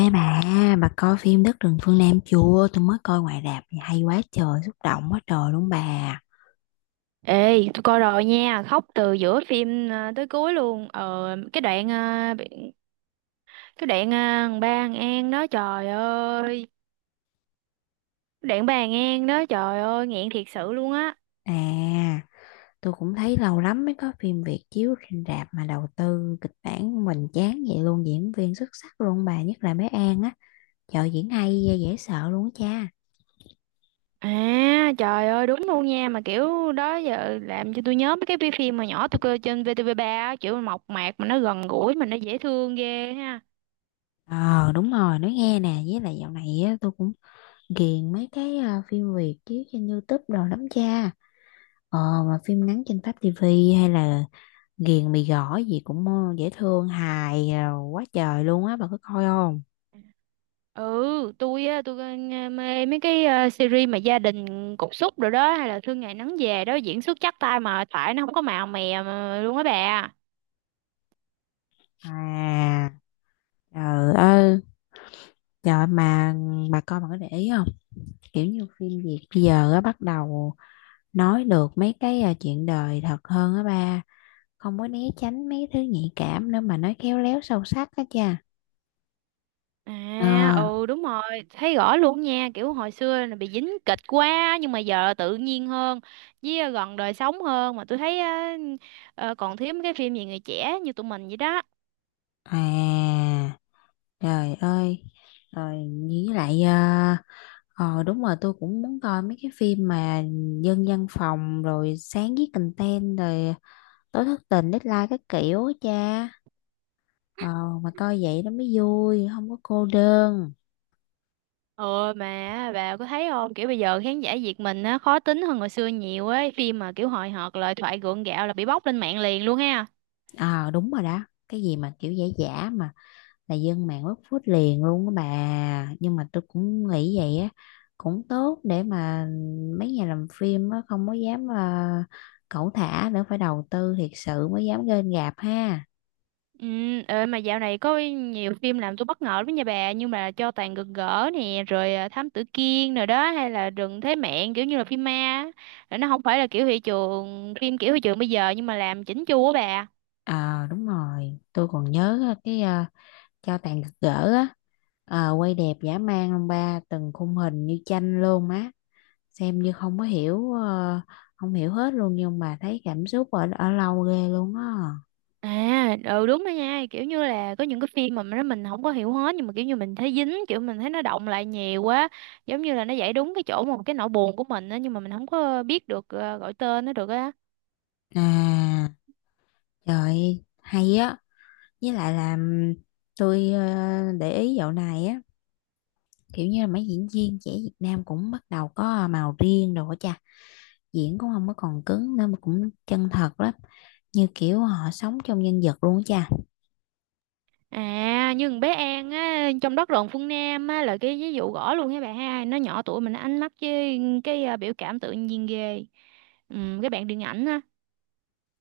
Ê bà coi phim Đất rừng phương Nam chưa? Tôi mới coi ngoài rạp, hay quá trời, xúc động quá trời luôn bà. Ê, tôi coi rồi nha, khóc từ giữa phim à, tới cuối luôn. Cái đoạn à, thằng ba An An đó trời ơi, cái đoạn ba An An đó trời ơi, nghẹn thiệt sự luôn á. À, tôi cũng thấy lâu lắm mới có phim Việt chiếu trên rạp mà đầu tư kịch bản hoành chán vậy luôn, diễn viên xuất sắc luôn bà, nhất là bé An á. Trời diễn hay, dễ sợ luôn á cha. À, trời ơi đúng luôn nha, mà kiểu đó giờ làm cho tôi nhớ mấy cái phim mà nhỏ tôi coi trên VTV3 á, kiểu mộc mạc mà nó gần gũi mà nó dễ thương ghê ha. Ờ đúng rồi, nói nghe nè, với lại dạo này á, tôi cũng ghiền mấy cái phim Việt chiếu trên YouTube đồ lắm cha. Ờ, mà phim ngắn trên Pháp TV hay là Ghiền mì gõ gì cũng dễ thương hài quá trời luôn á bà có coi không? Ừ, tôi mê mấy cái series mà gia đình cục súc rồi đó, hay là Thương Ngày Nắng Về đó, diễn xuất chắc tay mà tại nó không có màu mè mà luôn á bà. À, trời ơi, trời mà bà coi bà có để ý không, kiểu như phim Việt bây giờ á bắt đầu nói được mấy cái chuyện đời thật hơn á ba, không có né tránh mấy thứ nhạy cảm nữa mà nói khéo léo sâu sắc á cha. Ờ, À, ừ đúng rồi. Thấy rõ luôn nha, kiểu hồi xưa là bị dính kịch quá nhưng mà giờ tự nhiên hơn với, gần đời sống hơn mà tôi thấy á. Còn thiếu mấy cái phim về người trẻ như tụi mình vậy đó. à trời ơi, rồi với lại ờ đúng rồi, tôi cũng muốn coi mấy cái phim mà dân văn phòng rồi sáng viết content rồi tối thất tình deadline các kiểu á cha. ờ mà coi vậy nó mới vui không có cô đơn. Ừ, mà bà có thấy không? Kiểu bây giờ khán giả Việt mình á khó tính hơn hồi xưa nhiều ấy, phim mà kiểu hời hợt, lời thoại gượng gạo là bị bóc lên mạng liền luôn ha. Ờ đúng rồi đó, cái gì mà kiểu giả giả mà là dân mạng quất phút liền luôn á bà, nhưng mà tôi cũng nghĩ vậy á, cũng tốt để mà mấy nhà làm phim á không có dám cẩu thả nữa, phải đầu tư thiệt sự mới dám lên gạp ha. Ừ. Mà dạo này có nhiều phim làm tôi bất ngờ lắm nha bà, nhưng mà Cho Tàn Gật Gỡ nè, rồi Thám Tử Kiên rồi đó, hay là Rừng Thế Mẹn, kiểu như là phim ma á. Rồi nó không phải là kiểu thị trường, phim kiểu thị trường bây giờ nhưng mà làm chỉnh chu á bà. Ờ đúng rồi, tôi còn nhớ á, cái cho tàn gật gỡ á, ờ, quay đẹp dã man ông ba, từng khung hình như tranh luôn á, xem như không có hiểu không hiểu hết luôn nhưng mà thấy cảm xúc ở ở lâu ghê luôn á. À, ừ đúng đó nha, kiểu như là có những cái phim mà nó mình không có hiểu hết nhưng mà kiểu như mình thấy dính, kiểu mình thấy nó động lại nhiều quá, giống như là nó giải đúng cái chỗ mà cái nỗi buồn của mình á, nhưng mà mình không có biết được gọi tên nó được á. À, trời hay á, với lại là tôi để ý dạo này á, kiểu như là mấy diễn viên trẻ Việt Nam cũng bắt đầu có màu riêng rồi á cha. Diễn cũng không có còn cứng nữa mà cũng chân thật lắm, như kiểu họ sống trong nhân vật luôn á cha. À, như con bé An á trong Đất Rộn Phương Nam á là cái ví dụ rõ luôn nha bà ha, nó nhỏ tuổi mình nó ánh mắt với cái biểu cảm tự nhiên ghê. Ừ, cái bạn điện ảnh á.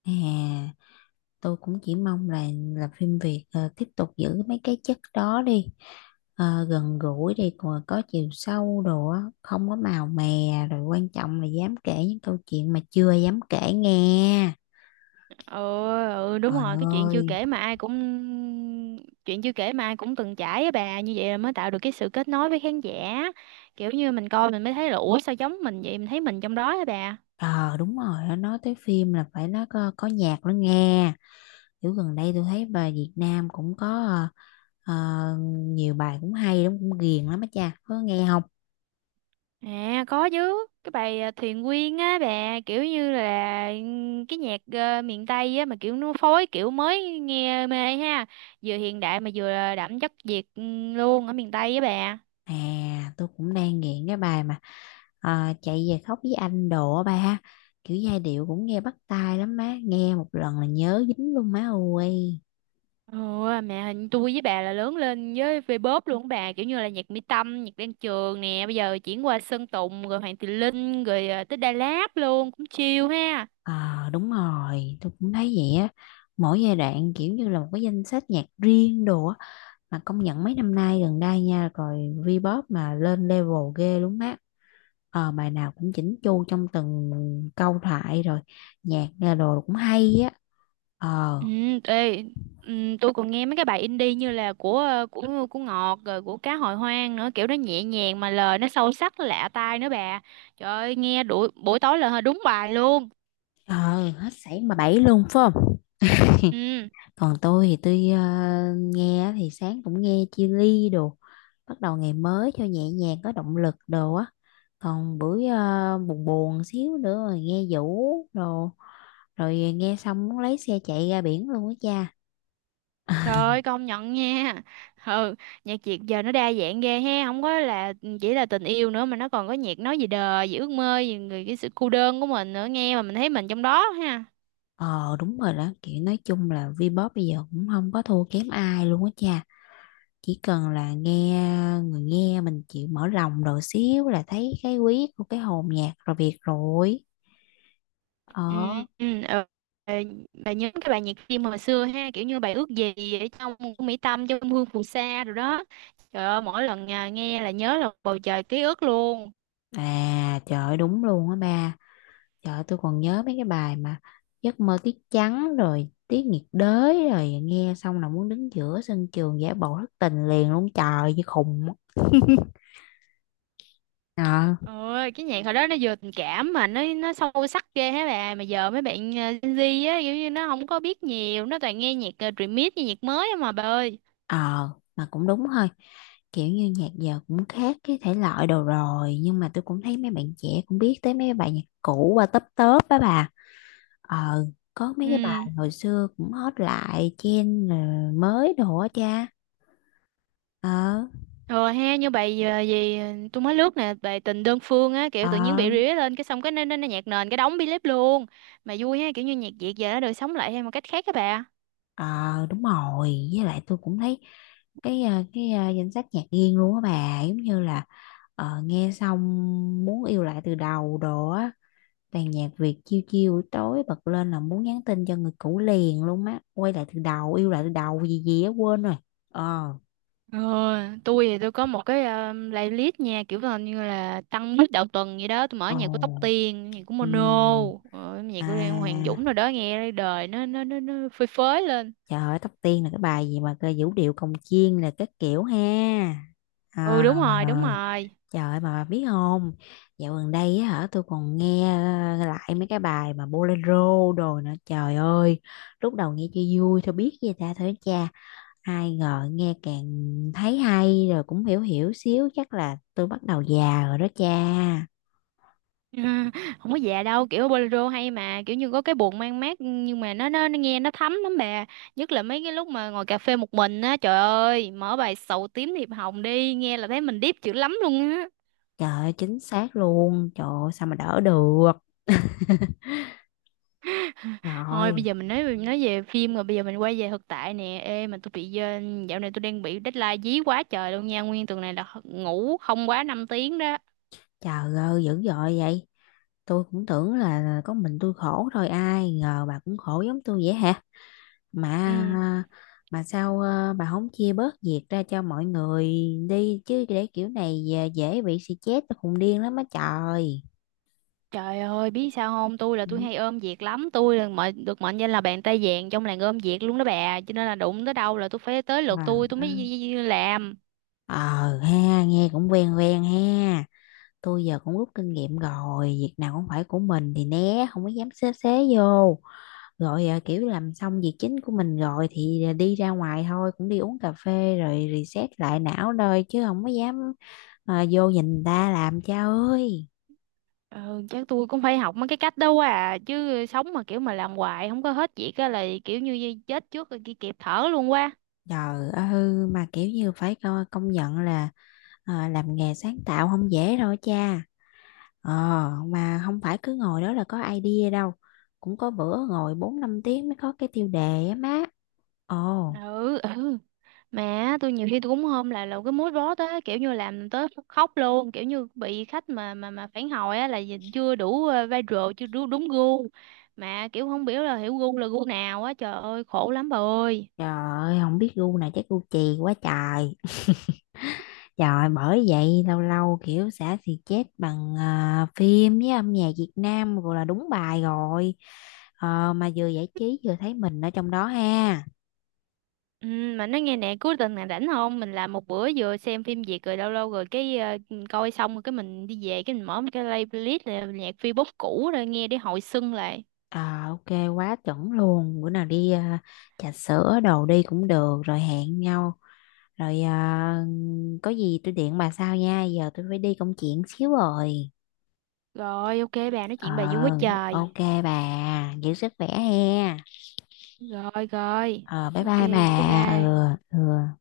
À tôi cũng chỉ mong là phim Việt tiếp tục giữ mấy cái chất đó đi. Ờ, gần gũi đi còn có chiều sâu đồ á, không có màu mè, rồi quan trọng là dám kể những câu chuyện mà chưa dám kể nghe. Ừ, ừ đúng Trời rồi. Cái chuyện chưa ơi, kể mà ai cũng Chuyện chưa kể mà ai cũng từng trải á bà, như vậy là mới tạo được cái sự kết nối với khán giả, kiểu như mình coi mình mới thấy là ủa sao giống mình vậy, mình thấy mình trong đó á bà. ờ à, đúng rồi, nói tới phim là phải nó có nhạc nữa nghe. Kiểu gần đây tôi thấy bài Việt Nam cũng có nhiều bài cũng hay lắm, cũng ghiền lắm á cha, có nghe không? À, có chứ. Cái bài Thuyền Quyên á bà, kiểu như là cái nhạc miền Tây á mà kiểu nó phối kiểu mới nghe mê ha. Vừa hiện đại mà vừa đậm chất Việt luôn ở miền Tây á bà. À tôi cũng đang nghiện cái bài mà chạy về khóc với anh đồ á ba ha, kiểu giai điệu cũng nghe bắt tai lắm má, nghe một lần là nhớ dính luôn má ơi. Ủa, mẹ hình tôi với bà là lớn lên với V-pop luôn á bà, kiểu như là nhạc Mỹ Tâm, nhạc Đan Trường nè, bây giờ chuyển qua Sơn Tùng rồi Hoàng Tùng Linh rồi tới Đà Lạt luôn cũng chill ha. Ờ đúng rồi tôi cũng thấy vậy á, mỗi giai đoạn kiểu như là một cái danh sách nhạc riêng đồ á, mà công nhận mấy năm nay gần đây nha rồi Vbop mà lên level ghê luôn má. Ờ, bài nào cũng chỉnh chu trong từng câu thoại rồi nhạc nghe đồ cũng hay á. Ờ, Ừ. Ê, ừ, tôi còn nghe mấy cái bài indie như là của của Ngọt, rồi của Cá Hồi Hoang nữa, kiểu nó nhẹ nhàng mà lời nó sâu sắc lạ tai nữa bà. Trời ơi nghe đuổi, buổi tối là đúng bài luôn. ờ hết sảy mà bảy luôn phải không? Ừ. Còn tôi thì tôi nghe thì sáng cũng nghe chia ly đồ, bắt đầu ngày mới cho nhẹ nhàng có động lực đồ á, còn buổi buồn buồn xíu nữa rồi nghe Vũ đồ, rồi nghe xong muốn lấy xe chạy ra biển luôn á cha. Trời ơi, công nhận nha. Ừ, nhạc Việt giờ nó đa dạng ghê ha, không có là chỉ là tình yêu nữa mà nó còn có nhạc nói về đời, về ước mơ, về người, cái sự cô đơn của mình nữa, nghe mà mình thấy mình trong đó ha. Ờ đúng rồi đó, kiểu nói chung là Vbox bây giờ cũng không có thua kém ai luôn á cha, chỉ cần là nghe, người nghe mình chịu mở lòng rồi xíu là thấy cái quý của cái hồn nhạc rồi việc rồi. Ừ, Ờ ừ, ừ. Ờ, Bà nhớ cái bài nhạc phim hồi xưa ha, kiểu như bài Ước Gì ở trong của Mỹ Tâm trong Hương Phù Sa rồi đó. Trời ơi, mỗi lần nghe là nhớ là bầu trời ký ức luôn. à trời ơi, đúng luôn á ba, trời ơi, tôi còn nhớ mấy cái bài mà giấc mơ tiết trắng rồi tiết nhiệt đới, rồi nghe xong là muốn đứng giữa sân trường giả bộ thất tình liền luôn, trời như khùng á. Ờ, Ơi, cái nhạc hồi đó nó vừa tình cảm mà nó sâu sắc ghê hả bà. Mà giờ mấy bạn Gen Z á kiểu như nó không có biết nhiều, nó toàn nghe nhạc remix với nhạc mới á mà bà ơi. ờ mà cũng đúng thôi, kiểu như nhạc giờ cũng khác cái thể loại đồ rồi, nhưng mà tôi cũng thấy mấy bạn trẻ cũng biết tới mấy bài nhạc cũ qua tấp tớp á bà. Ờ, có mấy Ừ, cái bài hồi xưa cũng hot lại trên rồi mới đồ á cha. ờ rồi ha, như bài tôi mới lướt nè bài Tình Đơn Phương á, kiểu tự nhiên ờ bị rỉa lên cái xong cái nó nhạc nền cái đóng bi lép luôn. Mà vui ha, kiểu như nhạc Việt giờ nó được sống lại theo một cách khác các bà. ờ Đúng rồi với lại tôi cũng thấy cái danh sách nhạc riêng luôn á bà, giống như là nghe xong muốn yêu lại từ đầu đồ á, toàn nhạc Việt chiêu chiêu buổi tối bật lên là muốn nhắn tin cho người cũ liền luôn á, quay lại từ đầu yêu lại từ đầu gì gì á quên rồi. Ờ, Ờ, tôi thì tôi có một cái playlist nha, kiểu là như là tăng bít đầu tuần vậy đó, tôi mở ồ, nhạc của Tóc Tiên, nhạc của Mono, ừm, nhạc à, của Hoàng Dũng rồi đó, nghe đời nó phơi phới lên. trời ơi, tóc tiên là cái bài gì mà cơ vũ điệu cồng chiên là các kiểu ha. Ừ, À, đúng rồi, đúng rồi. trời ơi, mà bà biết không? Dạo gần đây á hả, tôi còn nghe lại mấy cái bài mà bolero đồ nữa. Trời ơi, lúc đầu nghe cho vui thôi biết gì ta thôi cha. Ai ngờ nghe càng thấy hay rồi cũng hiểu hiểu xíu. Chắc là tôi bắt đầu già rồi đó cha. Không có già đâu, kiểu bolero hay mà kiểu như có cái buồn mang mát nhưng mà nó nghe nó thấm lắm bà, nhất là mấy cái lúc mà ngồi cà phê một mình á, trời ơi, mở bài Sầu Tím Thiệp Hồng đi nghe là thấy mình deep dữ lắm luôn. Trời ơi, chính xác luôn. Trời ơi, sao mà đỡ được. Thôi bây Rồi. giờ mình nói về phim rồi, bây giờ mình quay về thực tại nè. Ê mà tôi bị, dạo này tôi đang bị deadline dí quá trời luôn nha. Nguyên tuần này là ngủ không quá 5 tiếng đó. Trời ơi, dữ dội vậy. Tôi cũng tưởng là có mình tôi khổ thôi, ai ngờ bà cũng khổ giống tôi vậy hả? Mà Ừ. mà sao bà không chia bớt việc ra cho mọi người đi chứ, để kiểu này dễ dễ bị stress, tôi khùng điên lắm á trời. Trời ơi, biết sao không? Tôi là tôi Ừ. hay ôm việc lắm, tôi là mệnh được mệnh danh là bàn tay vàng trong làng ôm việc luôn đó bà, cho nên là đụng tới đâu là tôi phải tới lượt Mà tôi mới làm. ờ ha, nghe cũng quen quen ha. Tôi giờ cũng rút kinh nghiệm rồi, việc nào cũng phải của mình thì né, không có dám xế xế vô. Rồi à, kiểu làm xong việc chính của mình rồi thì à, đi ra ngoài thôi, cũng đi uống cà phê rồi reset lại não thôi, chứ không có dám à, vô nhìn người ta làm cha ơi. Ừ, chắc tôi cũng phải học mấy cái cách đâu à, chứ sống mà kiểu mà làm hoài không có hết việc á là kiểu như chết trước rồi kia kịp thở luôn quá. Trời ơi mà kiểu như phải công nhận là à, làm nghề sáng tạo không dễ đâu cha. ờ mà không phải cứ ngồi đó là có idea đâu, cũng có bữa ngồi 4 5 tiếng mới có cái tiêu đề á má. Ồ, Ừ, ừ. Mà tôi nhiều khi tôi cũng hôm là cái mood board á, kiểu như làm tới khóc luôn, kiểu như bị khách mà phản hồi á là chưa đủ viral, chưa đủ đúng gu mà kiểu không biết là hiểu gu là gu nào á, trời ơi khổ lắm bà ơi. trời ơi, không biết gu này chắc gu chì quá trời. Trời bởi vậy lâu lâu kiểu xả thì chết bằng à, phim với âm nhạc Việt Nam rồi là đúng bài rồi. Ờ, mà vừa giải trí vừa thấy mình ở trong đó ha. Ừ, mà nói nghe nè, cuối tuần này rảnh không? Mình làm một bữa vừa xem phim Việt rồi lâu lâu rồi cái, coi xong rồi cái mình đi về cái mình mở một cái playlist là nhạc Vbox cũ rồi nghe để hồi xuân lại. Ờ, ok, quá chuẩn luôn, bữa nào đi à, trà sữa đồ đi cũng được, rồi hẹn nhau rồi à, có gì tôi điện bà sau nha, giờ tôi phải đi công chuyện xíu rồi. Rồi, ok, bà nói Ờ, chuyện bà vui quá trời. ok, bà giữ sức khỏe he. Rồi, rồi, Ờ, bye ok, bye bà, bye ừ, bye. ừ.